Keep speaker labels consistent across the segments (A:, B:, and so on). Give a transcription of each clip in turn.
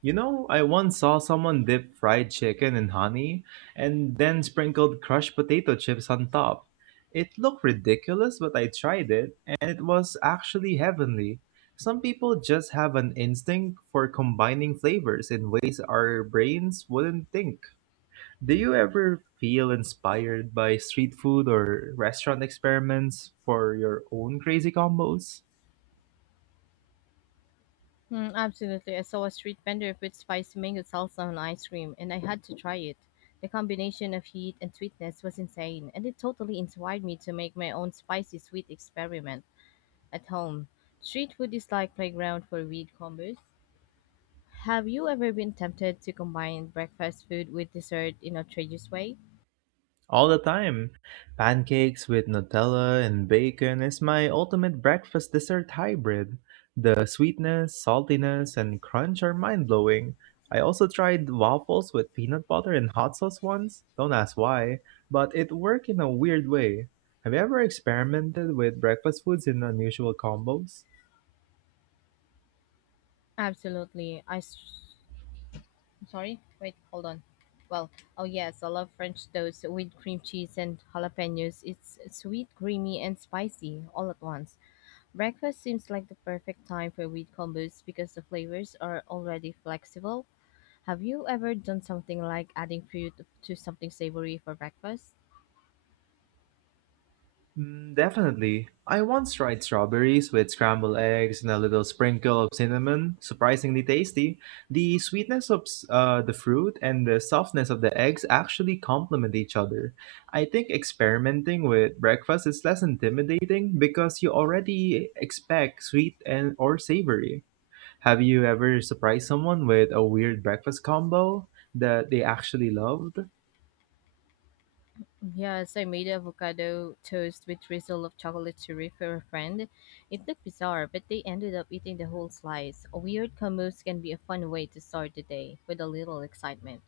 A: You know, I once saw someone dip fried chicken in honey and then sprinkled crushed potato chips on top. It looked ridiculous, but I tried it and it was actually heavenly. Some people just have an instinct for combining flavors in ways our brains wouldn't think. Do you ever feel inspired by street food or restaurant experiments for your own crazy combos?
B: Absolutely. I saw a street vendor put spicy mango salsa on ice cream, and I had to try it. The combination of heat and sweetness was insane, and it totally inspired me to make my own spicy sweet experiment at home. Street food is like playground for weird combos. Have you ever been tempted to combine breakfast food with dessert in a traditional way?
A: All the time. Pancakes with Nutella and bacon is my ultimate breakfast dessert hybrid. The sweetness, saltiness, and crunch are mind blowing. I also tried waffles with peanut butter and hot sauce once. Don't ask why, but it worked in a weird way. Have you ever experimented with breakfast foods in unusual combos?
B: Absolutely. Sorry, wait, hold on. Well, oh yes, I love French toast with cream cheese and jalapenos. It's sweet, creamy, and spicy all at once. Breakfast seems like the perfect time for wheat combos because the flavors are already flexible. Have you ever done something like adding fruit to something savory for breakfast?
A: Definitely. I once tried strawberries with scrambled eggs and a little sprinkle of cinnamon. Surprisingly tasty. The sweetness of the fruit and the softness of the eggs actually complement each other. I think experimenting with breakfast is less intimidating because you already expect sweet and or savory. Have you ever surprised someone with a weird breakfast combo that they actually loved?
B: Yes, I made avocado toast with drizzle of chocolate churro for a friend. It looked bizarre, but they ended up eating the whole slice. Weird combos can be a fun way to start the day with a little excitement.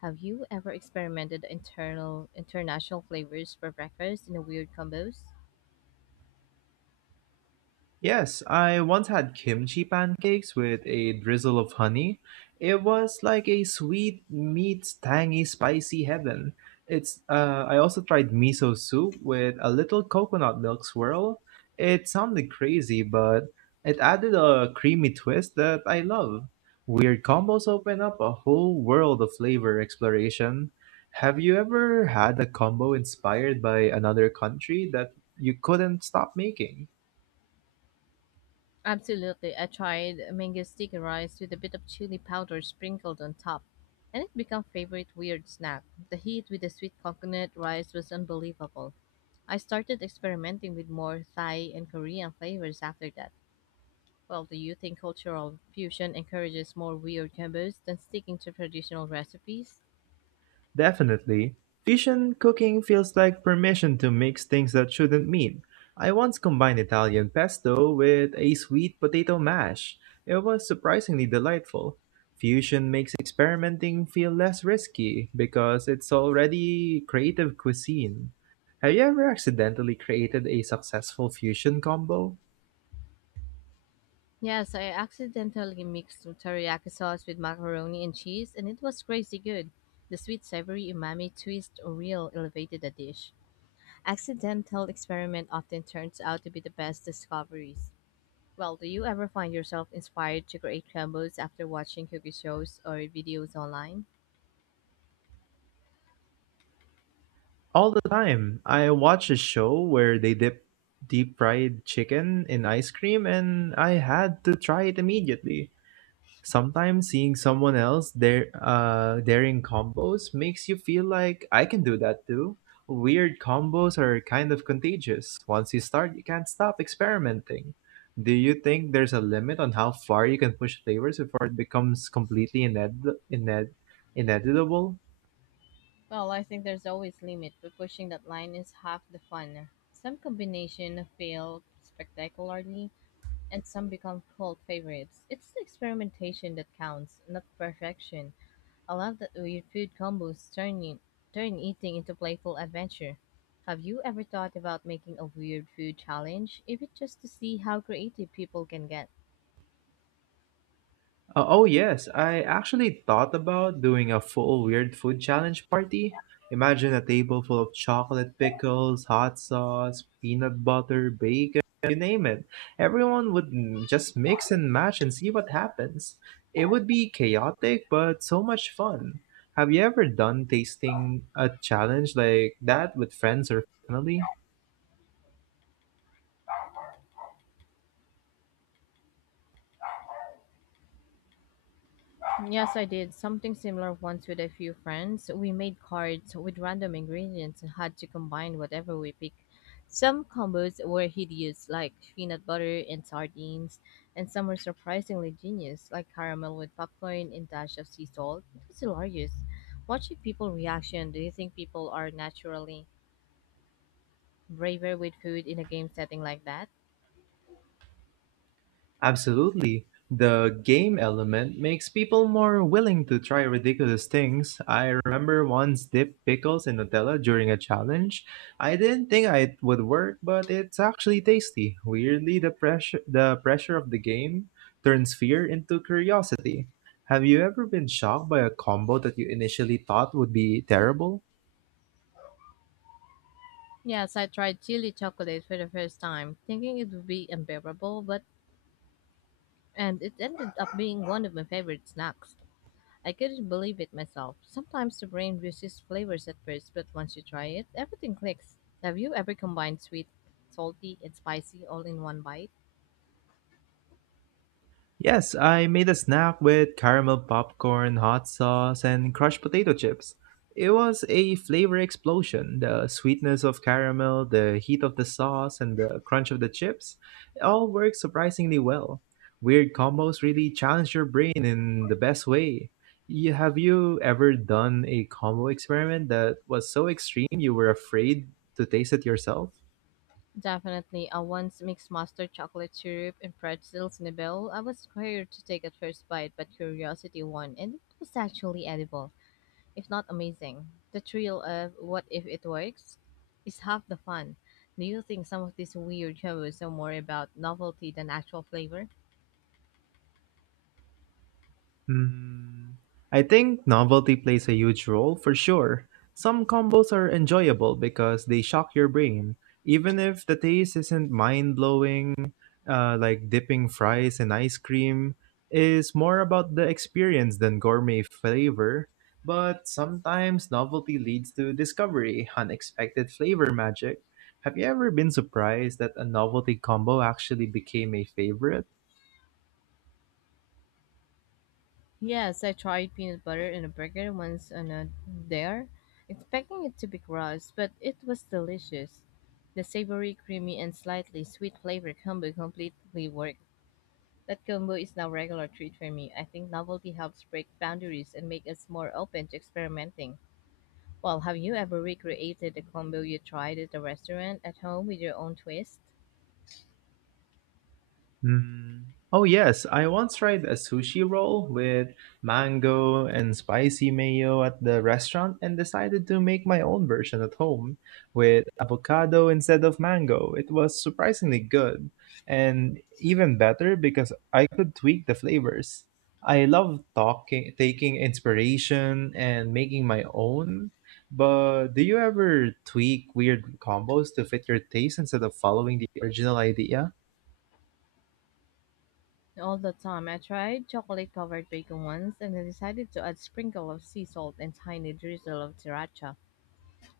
B: Have you ever experimented internal international flavors for breakfast in a weird combos?
A: Yes, I once had kimchi pancakes with a drizzle of honey. It was like a sweet meets tangy spicy heaven. It's I also tried miso soup with a little coconut milk swirl. It sounded crazy, but it added a creamy twist that I love. Weird combos open up a whole world of flavor exploration. Have you ever had a combo inspired by another country that you couldn't stop making?
B: Absolutely. I tried mango sticky rice with a bit of chili powder sprinkled on top, and it became favorite weird snack. The heat with the sweet coconut rice was unbelievable. I started experimenting with more Thai and Korean flavors after that. Well, do you think cultural fusion encourages more weird combos than sticking to traditional recipes?
A: Definitely. Fusion cooking feels like permission to mix things that shouldn't mean. I once combined Italian pesto with a sweet potato mash. It was surprisingly delightful. Fusion makes experimenting feel less risky because it's already creative cuisine. Have you ever accidentally created a successful fusion combo?
B: Yes, I accidentally mixed teriyaki sauce with macaroni and cheese, and it was crazy good. The sweet savory umami twist real elevated the dish. Accidental experiment often turns out to be the best discoveries. Well, do you ever find yourself inspired to create combos after watching cooking shows or videos online?
A: All the time. I watch a show where they dip deep fried chicken in ice cream and I had to try it immediately. Sometimes seeing someone else daring combos makes you feel like I can do that too. Weird combos are kind of contagious. Once you start, you can't stop experimenting. Do you think there's a limit on how far you can push flavors before it becomes completely inedible?
B: Well, I think there's always limit, but pushing that line is half the fun. Some combination fail spectacularly, and some become cult favorites. It's the experimentation that counts, not perfection. I love that weird food combos turn eating into playful adventure. Have you ever thought about making a weird food challenge, even just to see how creative people can get?
A: Oh, yes. I actually thought about doing a full weird food challenge party. Imagine a table full of chocolate pickles, hot sauce, peanut butter, bacon, you name it. Everyone would just mix and match and see what happens. It would be chaotic, but so much fun. Have you ever done tasting a challenge like that with friends or family?
B: Yes, I did something similar once with a few friends. We made cards with random ingredients and had to combine whatever we picked. Some combos were hideous, like peanut butter and sardines, and some were surprisingly genius, like caramel with popcorn and dash of sea salt. It was hilarious. Watching people reaction, do you think people are naturally braver with food in a game setting like that?
A: Absolutely. The game element makes people more willing to try ridiculous things. I remember once dip pickles in Nutella during a challenge. I didn't think it would work, but it's actually tasty. Weirdly, the pressure of the game turns fear into curiosity. Have you ever been shocked by a combo that you initially thought would be terrible?
B: Yes, I tried chili chocolate for the first time, thinking it would be unbearable, but and it ended up being one of my favorite snacks. I couldn't believe it myself. Sometimes the brain resists flavors at first, but once you try it, everything clicks. Have you ever combined sweet, salty, and spicy all in one bite?
A: Yes, I made a snack with caramel popcorn, hot sauce, and crushed potato chips. It was a flavor explosion. The sweetness of caramel, the heat of the sauce, and the crunch of the chips it all worked surprisingly well. Weird combos really challenge your brain in the best way. Have you ever done a combo experiment that was so extreme you were afraid to taste it yourself?
B: Definitely. I once mixed mustard, chocolate syrup, and pretzels in a bowl. I was scared to take a first bite, but curiosity won, and it was actually edible. If not amazing. The thrill of what if it works is half the fun. Do you think some of these weird jobs are more about novelty than actual flavor?
A: Hmm. I think novelty plays a huge role for sure. Some combos are enjoyable because they shock your brain, even if the taste isn't mind blowing. Like dipping fries in ice cream is more about the experience than gourmet flavor. But sometimes novelty leads to discovery, unexpected flavor magic. Have you ever been surprised that a novelty combo actually became a favorite?
B: Yes, I tried peanut butter in a burger once on a dare, expecting it to be gross, but it was delicious. The savory, creamy, and slightly sweet flavor combo completely worked. That combo is now a regular treat for me. I think novelty helps break boundaries and make us more open to experimenting. Well, have you ever recreated the combo you tried at the restaurant at home with your own twist?
A: Mm. Oh, yes. I once tried a sushi roll with mango and spicy mayo at the restaurant and decided to make my own version at home with avocado instead of mango. It was surprisingly good and even better because I could tweak the flavors. I love taking inspiration and making my own. But do you ever tweak weird combos to fit your taste instead of following the original idea?
B: All the time. I tried chocolate covered bacon once and I decided to add sprinkle of sea salt and tiny drizzle of sriracha.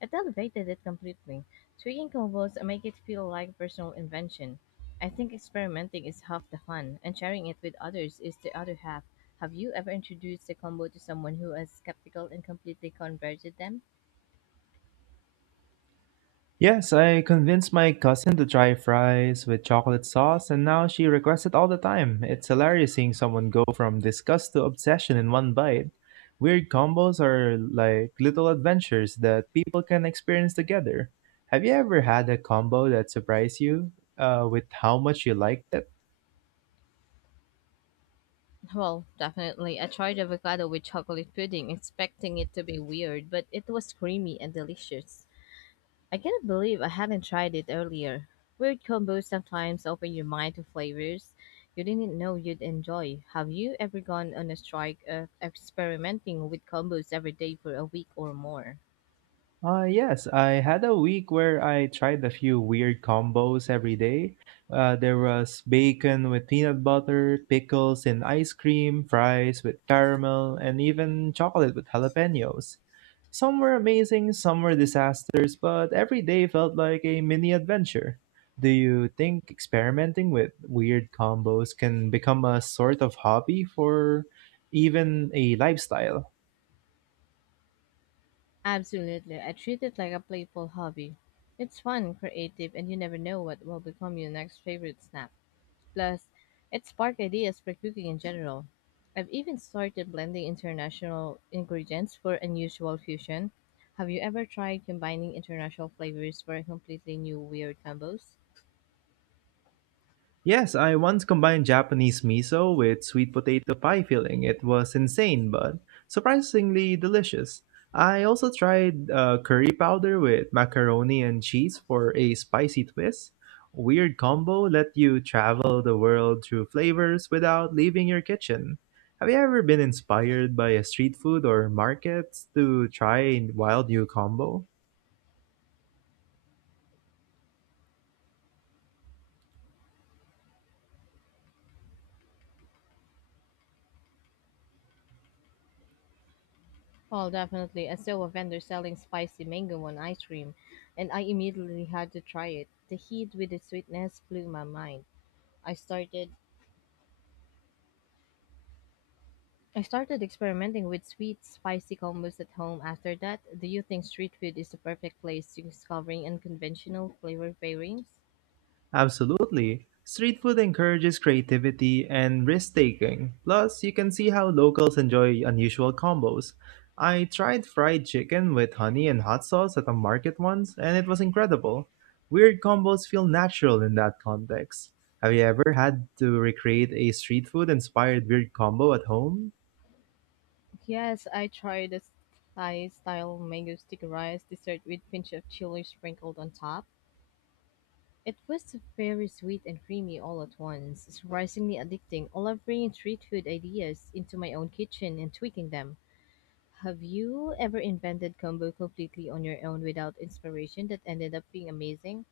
B: It elevated it completely. Tweaking combos make it feel like personal invention. I think experimenting is half the fun, and sharing it with others is the other half. Have you ever introduced a combo to someone who is skeptical and completely converted them?
A: Yes, I convinced my cousin to try fries with chocolate sauce, and now she requests it all the time. It's hilarious seeing someone go from disgust to obsession in one bite. Weird combos are like little adventures that people can experience together. Have you ever had a combo that surprised you with how much you liked it?
B: Well, definitely. I tried avocado with chocolate pudding, expecting it to be weird, but it was creamy and delicious. I cannot believe I hadn't tried it earlier. Weird combos sometimes open your mind to flavors you didn't know you'd enjoy. Have you ever gone on a strike of experimenting with combos every day for a week or more?
A: Yes, I had a week where I tried a few weird combos every day. There was bacon with peanut butter, pickles and ice cream, fries with caramel, and even chocolate with jalapenos. Some were amazing, some were disasters, but every day felt like a mini adventure. Do you think experimenting with weird combos can become a sort of hobby for even a lifestyle?
B: Absolutely. I treat it like a playful hobby. It's fun, creative, and you never know what will become your next favorite snack. Plus, it sparked ideas for cooking in general. I've even started blending international ingredients for unusual fusion. Have you ever tried combining international flavors for completely new weird combos?
A: Yes, I once combined Japanese miso with sweet potato pie filling. It was insane, but surprisingly delicious. I also tried curry powder with macaroni and cheese for a spicy twist. Weird combo let you travel the world through flavors without leaving your kitchen. Have you ever been inspired by a street food or markets to try a wild new combo?
B: Well, definitely. I saw a vendor selling spicy mango on ice cream, and I immediately had to try it. The heat with the sweetness blew my mind. I started I started experimenting with sweet, spicy combos at home after that. Do you think street food is the perfect place to discovering unconventional flavor pairings?
A: Absolutely. Street food encourages creativity and risk taking. Plus, you can see how locals enjoy unusual combos. I tried fried chicken with honey and hot sauce at a market once, and it was incredible. Weird combos feel natural in that context. Have you ever had to recreate a street food inspired weird combo at home?
B: Yes, I tried the Thai style mango stick rice dessert with pinch of chili sprinkled on top. It was very sweet and creamy all at once, surprisingly addicting. I love bringing street food ideas into my own kitchen and tweaking them. Have you ever invented combo completely on your own without inspiration that ended up being amazing?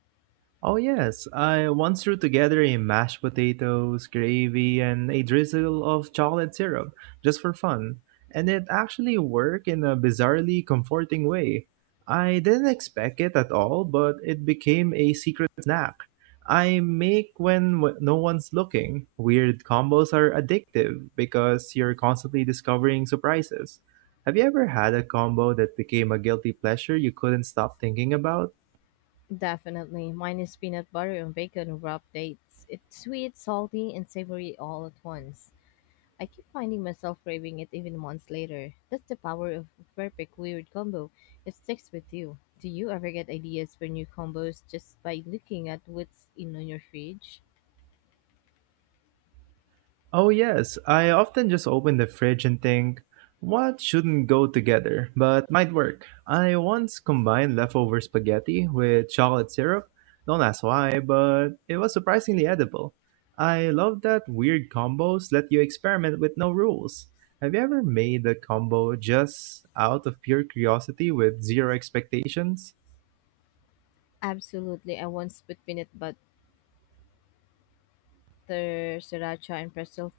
A: Oh yes, I once threw together a mashed potatoes, gravy, and a drizzle of chocolate syrup just for fun, and it actually worked in a bizarrely comforting way. I didn't expect it at all, but it became a secret snack. I make when no one's looking. Weird combos are addictive because you're constantly discovering surprises. Have you ever had a combo that became a guilty pleasure you couldn't stop thinking about?
B: Definitely. Mine is peanut butter and bacon wrapped dates. It's sweet, salty, and savory all at once. I keep finding myself craving it even months later. That's the power of a perfect weird combo. It sticks with you. Do you ever get ideas for new combos just by looking at what's in on your fridge?
A: Oh, yes. I often just open the fridge and think, what shouldn't go together, but might work. I once combined leftover spaghetti with chocolate syrup. Don't ask why, but it was surprisingly edible. I love that weird combos let you experiment with no rules. Have you ever made a combo just out of pure curiosity with zero expectations?
B: Absolutely. I once put peanut but After sriracha and pretzel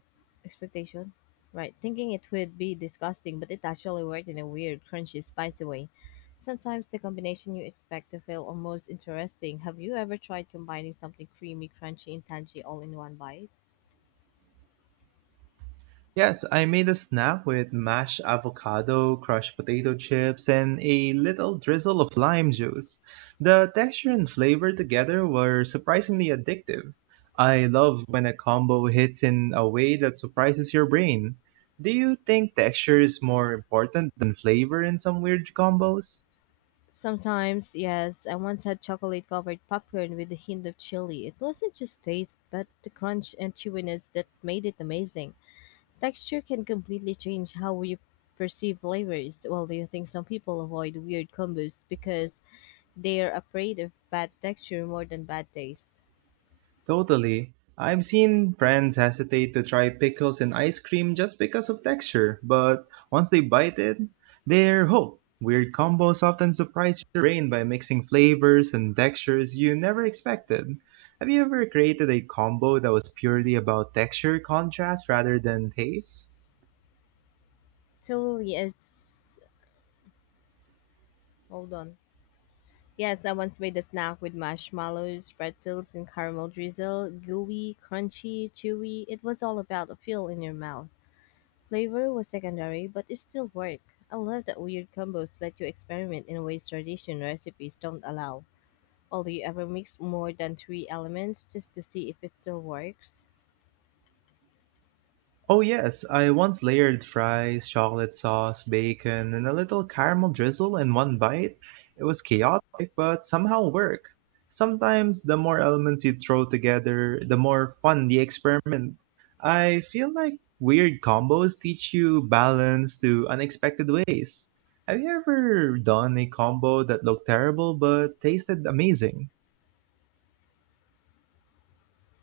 B: expectation. Right, thinking it would be disgusting, but it actually worked in a weird, crunchy, spicy way. Sometimes the combination you expect to feel almost interesting. Have you ever tried combining something creamy, crunchy, and tangy all in one bite?
A: Yes, I made a snack with mashed avocado, crushed potato chips, and a little drizzle of lime juice. The texture and flavor together were surprisingly addictive. I love when a combo hits in a way that surprises your brain. Do you think texture is more important than flavor in some weird combos?
B: Sometimes, yes. I once had chocolate covered popcorn with a hint of chili. It wasn't just taste, but the crunch and chewiness that made it amazing. Texture can completely change how you perceive flavors. Well, do you think some people avoid weird combos because they're afraid of bad texture more than bad taste?
A: Totally. I've seen friends hesitate to try pickles in ice cream just because of texture, but once they bite it, they're hooked. Weird combos often surprise your brain by mixing flavors and textures you never expected. Have you ever created a combo that was purely about texture contrast rather than taste?
B: So, yes, hold on. Yes, I once made a snack with marshmallows, pretzels, and caramel drizzle. Gooey, crunchy, chewy. It was all about a feel in your mouth. Flavor was secondary, but it still worked. I love that weird combos let you experiment in ways traditional recipes don't allow. Only ever mix more than three elements just to see if it still works.
A: Oh, yes, I once layered fries, chocolate sauce, bacon, and a little caramel drizzle in one bite. It was chaotic, but somehow worked. Sometimes the more elements you throw together, the more fun the experiment. I feel like weird combos teach you balance to unexpected ways. Have you ever done a combo that looked terrible but tasted amazing?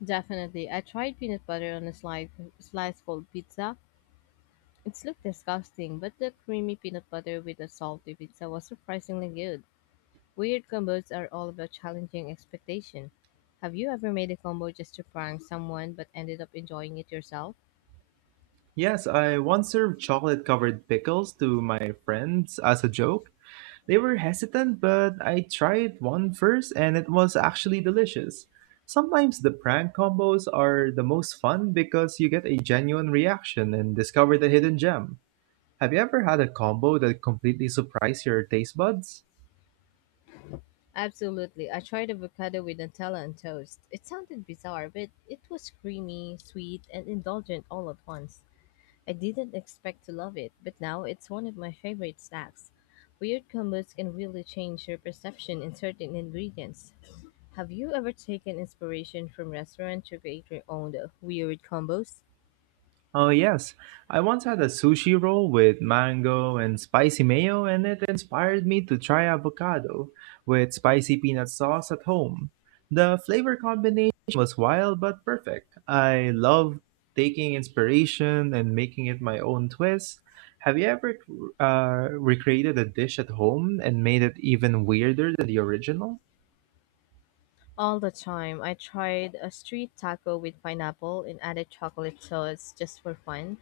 B: Definitely, I tried peanut butter on a slice cold pizza. It looked disgusting, but the creamy peanut butter with the salty pizza was surprisingly good. Weird combos are all about challenging expectation. Have you ever made a combo just to prank someone but ended up enjoying it yourself?
A: Yes, I once served chocolate covered pickles to my friends as a joke. They were hesitant, but I tried one first and it was actually delicious. Sometimes the prank combos are the most fun because you get a genuine reaction and discover the hidden gem. Have you ever had a combo that completely surprised your taste buds?
B: Absolutely. I tried avocado with Nutella and toast. It sounded bizarre, but it was creamy, sweet, and indulgent all at once. I didn't expect to love it, but now it's one of my favorite snacks. Weird combos can really change your perception in certain ingredients. Have you ever taken inspiration from restaurants to create your own weird combos?
A: Oh, yes. I once had a sushi roll with mango and spicy mayo, and it inspired me to try avocado with spicy peanut sauce at home. The flavor combination was wild but perfect. I love taking inspiration and making it my own twist. Have you ever recreated a dish at home and made it even weirder than the original?
B: All the time. I tried a street taco with pineapple and added chocolate sauce just for fun,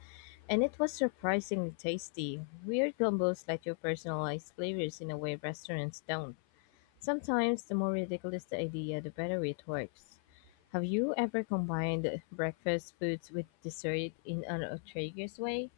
B: and it was surprisingly tasty. Weird combos let you personalize flavors in a way restaurants don't. Sometimes the more ridiculous the idea, the better it works. Have you ever combined breakfast foods with dessert in an outrageous way?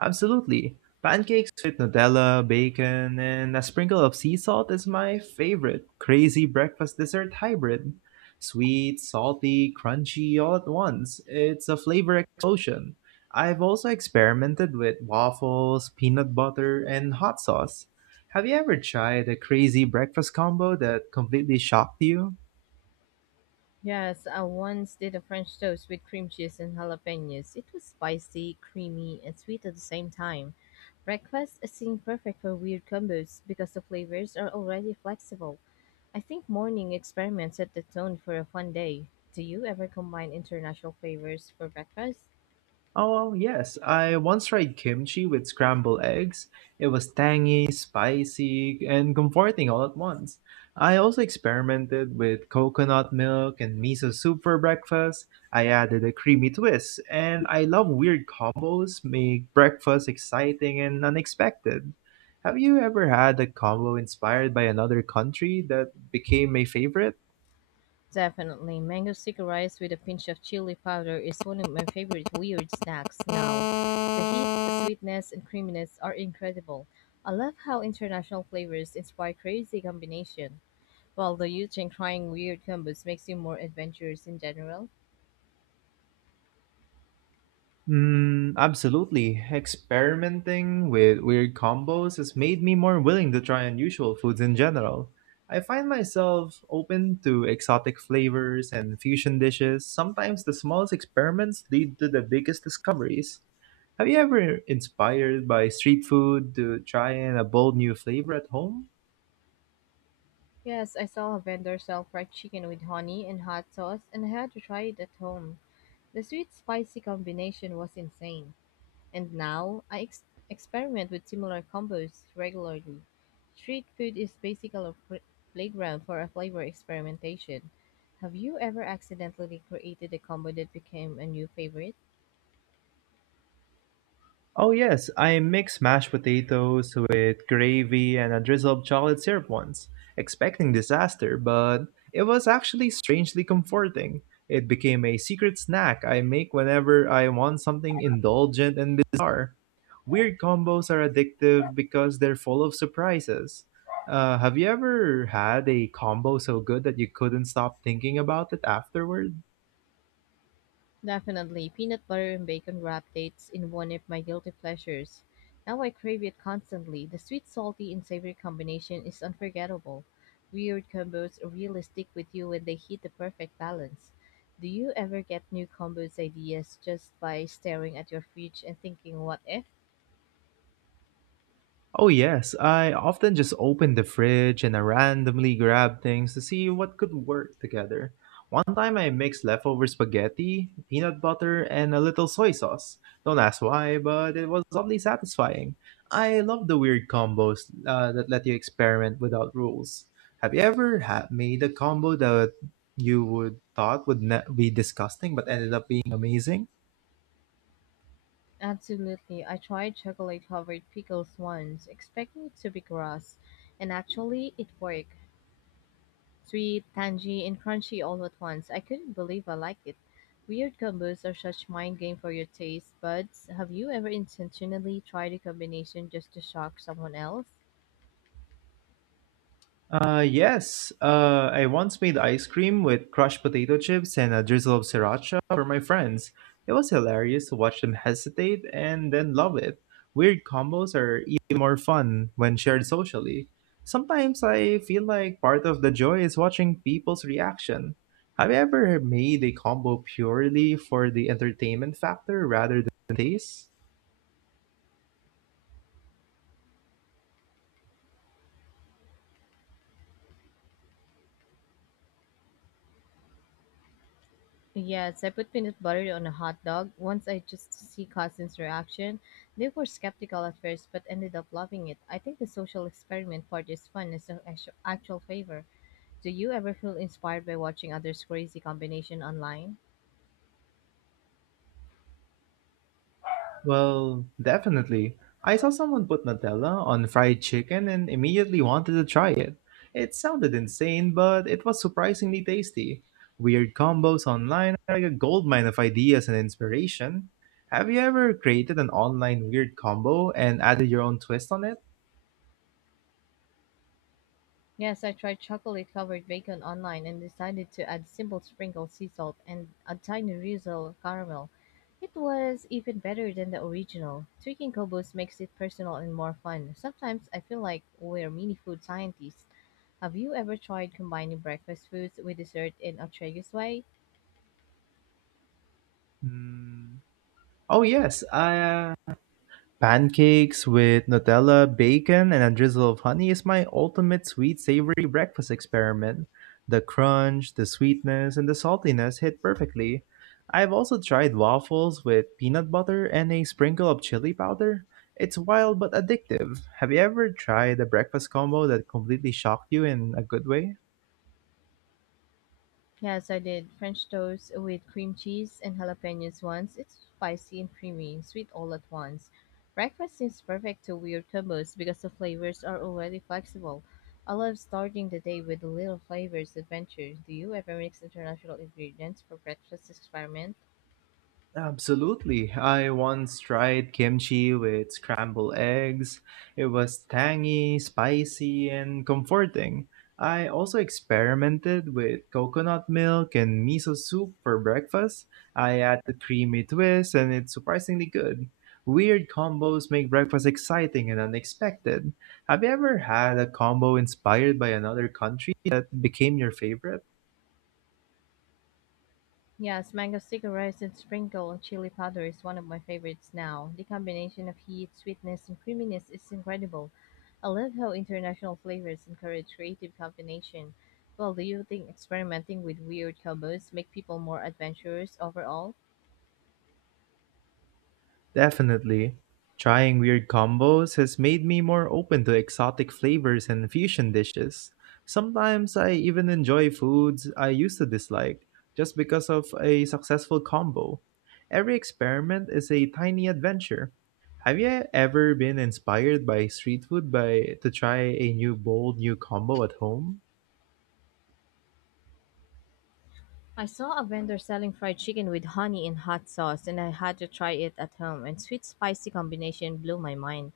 A: Absolutely. Pancakes with Nutella, bacon, and a sprinkle of sea salt is my favorite crazy breakfast dessert hybrid. Sweet, salty, crunchy all at once. It's a flavor explosion. I've also experimented with waffles, peanut butter, and hot sauce. Have you ever tried a crazy breakfast combo that completely shocked you?
B: Yes, I once did a French toast with cream cheese and jalapenos. It was spicy, creamy, and sweet at the same time. Breakfast seemed perfect for weird combos because the flavors are already flexible. I think morning experiments set the tone for a fun day. Do you ever combine international flavors for breakfast?
A: Oh, yes. I once tried kimchi with scrambled eggs. It was tangy, spicy, and comforting all at once. I also experimented with coconut milk and miso soup for breakfast. I added a creamy twist, and I love weird combos make breakfast exciting and unexpected. Have you ever had a combo inspired by another country that became my favorite?
B: Definitely. Mango sticky rice with a pinch of chili powder is one of my favorite weird snacks now. The heat, sweetness, and creaminess are incredible. I love how international flavors inspire crazy combination. Well, do you think trying weird combos makes you more adventurous in general?
A: Absolutely. Experimenting with weird combos has made me more willing to try unusual foods in general. I find myself open to exotic flavors and fusion dishes. Sometimes the smallest experiments lead to the biggest discoveries. Have you ever inspired by street food to try in a bold new flavor at home?
B: Yes, I saw a vendor sell fried chicken with honey and hot sauce, and I had to try it at home. The sweet spicy combination was insane. And now I ex- experiment with similar combos regularly. Street food is basically a playground for a flavor experimentation. Have you ever accidentally created a combo that became a new favorite?
A: Oh yes, I mixed mashed potatoes with gravy and a drizzle of chocolate syrup once, expecting disaster, but it was actually strangely comforting. It became a secret snack I make whenever I want something indulgent and bizarre. Weird combos are addictive because they're full of surprises. Have you ever had a combo so good that you couldn't stop thinking about it afterward?
B: Definitely, peanut butter and bacon wrapped dates in one of my guilty pleasures. Now I crave it constantly. The sweet, salty, and savory combination is unforgettable. Weird combos really stick with you when they hit the perfect balance. Do you ever get new combos ideas just by staring at your fridge and thinking, what if?
A: Oh, yes. I often just open the fridge and I randomly grab things to see what could work together. One time I mixed leftover spaghetti, peanut butter, and a little soy sauce. Don't ask why, but it was oddly satisfying. I love the weird combos that let you experiment without rules. Have you ever made a combo that you would thought would be disgusting but ended up being amazing?
B: Absolutely. I tried chocolate covered pickles once, expecting it to be gross, and actually it worked. Sweet, tangy, and crunchy all at once. I couldn't believe I liked it. Weird combos are such mind game for your taste buds. Have you ever intentionally tried a combination just to shock someone else?
A: Yes, I once made ice cream with crushed potato chips and a drizzle of sriracha for my friends. It was hilarious to watch them hesitate and then love it. Weird combos are even more fun when shared socially. Sometimes I feel like part of the joy is watching people's reaction. Have you ever made a combo purely for the entertainment factor rather than taste?
B: Yes, I put peanut butter on a hot dog. Once I just to see cousins' reaction. They were skeptical at first, but ended up loving it. I think the social experiment part is fun as an actual favor. Do you ever feel inspired by watching others' crazy combination online?
A: Well, definitely. I saw someone put Nutella on fried chicken and immediately wanted to try it. It sounded insane, but it was surprisingly tasty. Weird combos online are like a goldmine of ideas and inspiration. Have you ever created an online weird combo and added your own twist on it?
B: Yes, I tried chocolate covered bacon online and decided to add simple sprinkles, sea salt and a tiny drizzle caramel. It was even better than the original. Tweaking kobos makes it personal and more fun. Sometimes I feel like we're mini food scientists. Have you ever tried combining breakfast foods with dessert in a curious way?
A: Hmm. Oh yes, pancakes with Nutella, bacon, and a drizzle of honey is my ultimate sweet savory breakfast experiment. The crunch, the sweetness, and the saltiness hit perfectly. I've also tried waffles with peanut butter and a sprinkle of chili powder. It's wild but addictive. Have you ever tried a breakfast combo that completely shocked you in a good way?
B: Yes, I did French toast with cream cheese and jalapenos once. It's spicy and creamy, and sweet all at once. Breakfast is perfect to weird combos because the flavors are already flexible. I love starting the day with a little flavors adventure. Do you ever mix international ingredients for breakfast experiment?
A: Absolutely. I once tried kimchi with scrambled eggs. It was tangy, spicy, and comforting. I also experimented with coconut milk and miso soup for breakfast. I add the creamy twist, and it's surprisingly good. Weird combos make breakfast exciting and unexpected. Have you ever had a combo inspired by another country that became your favorite?
B: Yes, mango sticky rice and sprinkle chili powder is one of my favorites now. The combination of heat, sweetness, and creaminess is incredible. I love how international flavors encourage creative combination. Well, do you think experimenting with weird combos make people more adventurous overall?
A: Definitely. Trying weird combos has made me more open to exotic flavors and fusion dishes. Sometimes I even enjoy foods I used to dislike just because of a successful combo. Every experiment is a tiny adventure. Have you ever been inspired by street food by to try a new bold new combo at home?
B: I saw a vendor selling fried chicken with honey and hot sauce, and I had to try it at home. And sweet spicy combination blew my mind.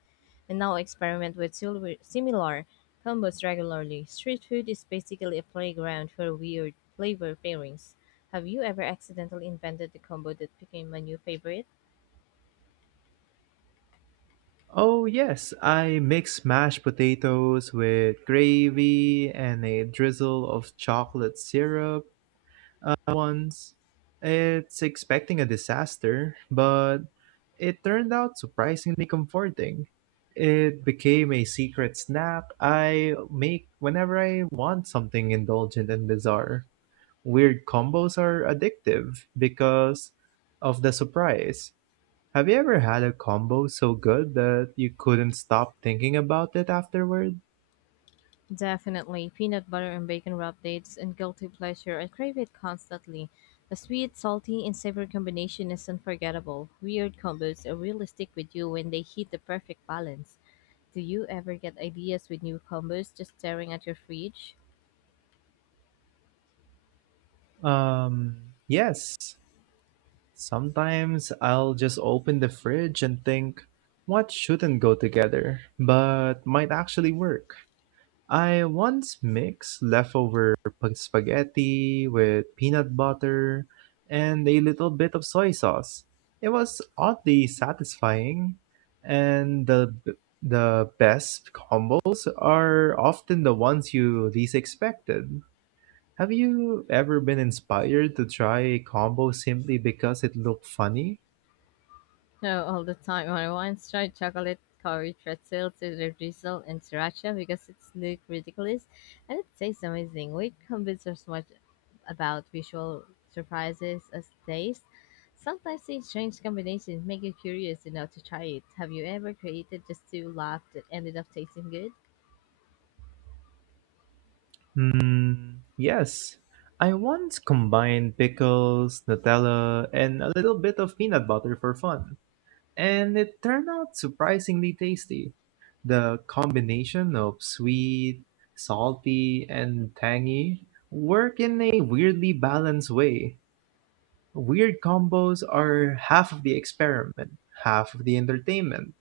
B: And now I experiment with similar combos regularly. Street food is basically a playground for weird flavor pairings. Have you ever accidentally invented a combo that became a new favorite?
A: Oh yes, I mix mashed potatoes with gravy and a drizzle of chocolate syrup once. It's expecting a disaster, but it turned out surprisingly comforting. It became a secret snack I make whenever I want something indulgent and bizarre. Weird combos are addictive because of the surprise. Have you ever had a combo so good that you couldn't stop thinking about it afterward?
B: Definitely. Peanut butter and bacon wrap dates and guilty pleasure. I crave it constantly. The sweet, salty, and savory combination is unforgettable. Weird combos are really stick with you when they hit the perfect balance. Do you ever get ideas with new combos just staring at your fridge?
A: Yes, sometimes I'll just open the fridge and think, what shouldn't go together, but might actually work. I once mixed leftover spaghetti with peanut butter and a little bit of soy sauce. It was oddly satisfying, and the best combos are often the ones you least expected. Have you ever been inspired to try a combo simply because it looked funny?
B: No, all the time. I once tried chocolate curry pretzel, scissor drizzle, and sriracha because it's look ridiculous and it tastes amazing. Weird combos are so much about visual surprises as taste. Sometimes these strange combinations make you curious enough to try it. Have you ever created just to laugh that ended up tasting good?
A: Hmm, yes. I once combined pickles, Nutella, and a little bit of peanut butter for fun, and it turned out surprisingly tasty. The combination of sweet, salty, and tangy work in a weirdly balanced way. Weird combos are half of the experiment, half of the entertainment.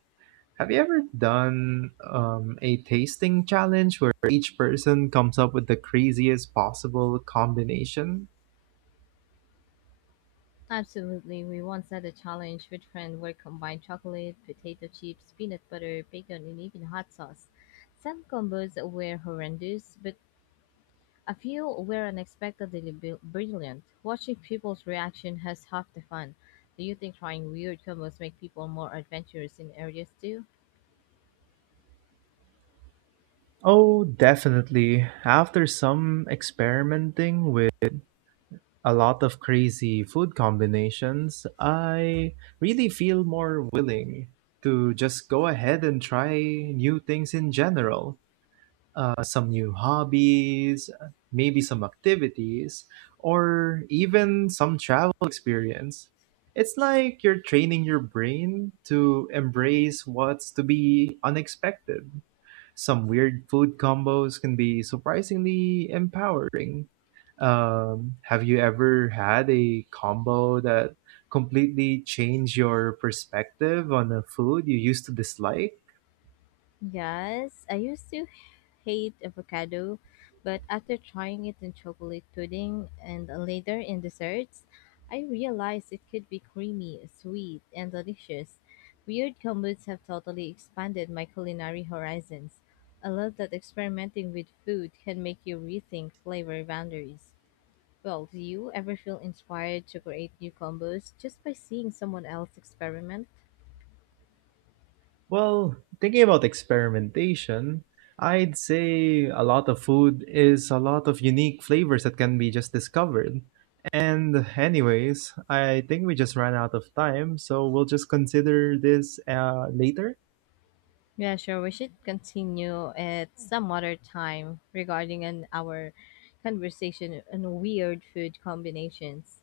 A: Have you ever done a tasting challenge where each person comes up with the craziest possible combination?
B: Absolutely. We once had a challenge with friend where combined chocolate, potato chips, peanut butter, bacon, and even hot sauce. Some combos were horrendous, but a few were unexpectedly brilliant. Watching people's reaction has half the fun. Do you think trying weird combos make people more adventurous in areas too?
A: Oh, definitely. After some experimenting with a lot of crazy food combinations, I really feel more willing to just go ahead and try new things in general. Some new hobbies, maybe some activities, or even some travel experience. It's like you're training your brain to embrace what's to be unexpected. Some weird food combos can be surprisingly empowering. Have you ever had a combo that completely changed your perspective on a food you used to dislike?
B: Yes, I used to hate avocado, but after trying it in chocolate pudding and later in desserts, I realized it could be creamy, sweet, and delicious. Weird combos have totally expanded my culinary horizons. I love that experimenting with food can make you rethink flavor boundaries. Well, do you ever feel inspired to create new combos just by seeing someone else experiment?
A: Well, thinking about experimentation, I'd say a lot of food is a lot of unique flavors that can be just discovered. And, anyways, I think we just ran out of time, so we'll just consider this later.
B: Yeah, sure. We should continue at some other time regarding an our conversation on weird food combinations.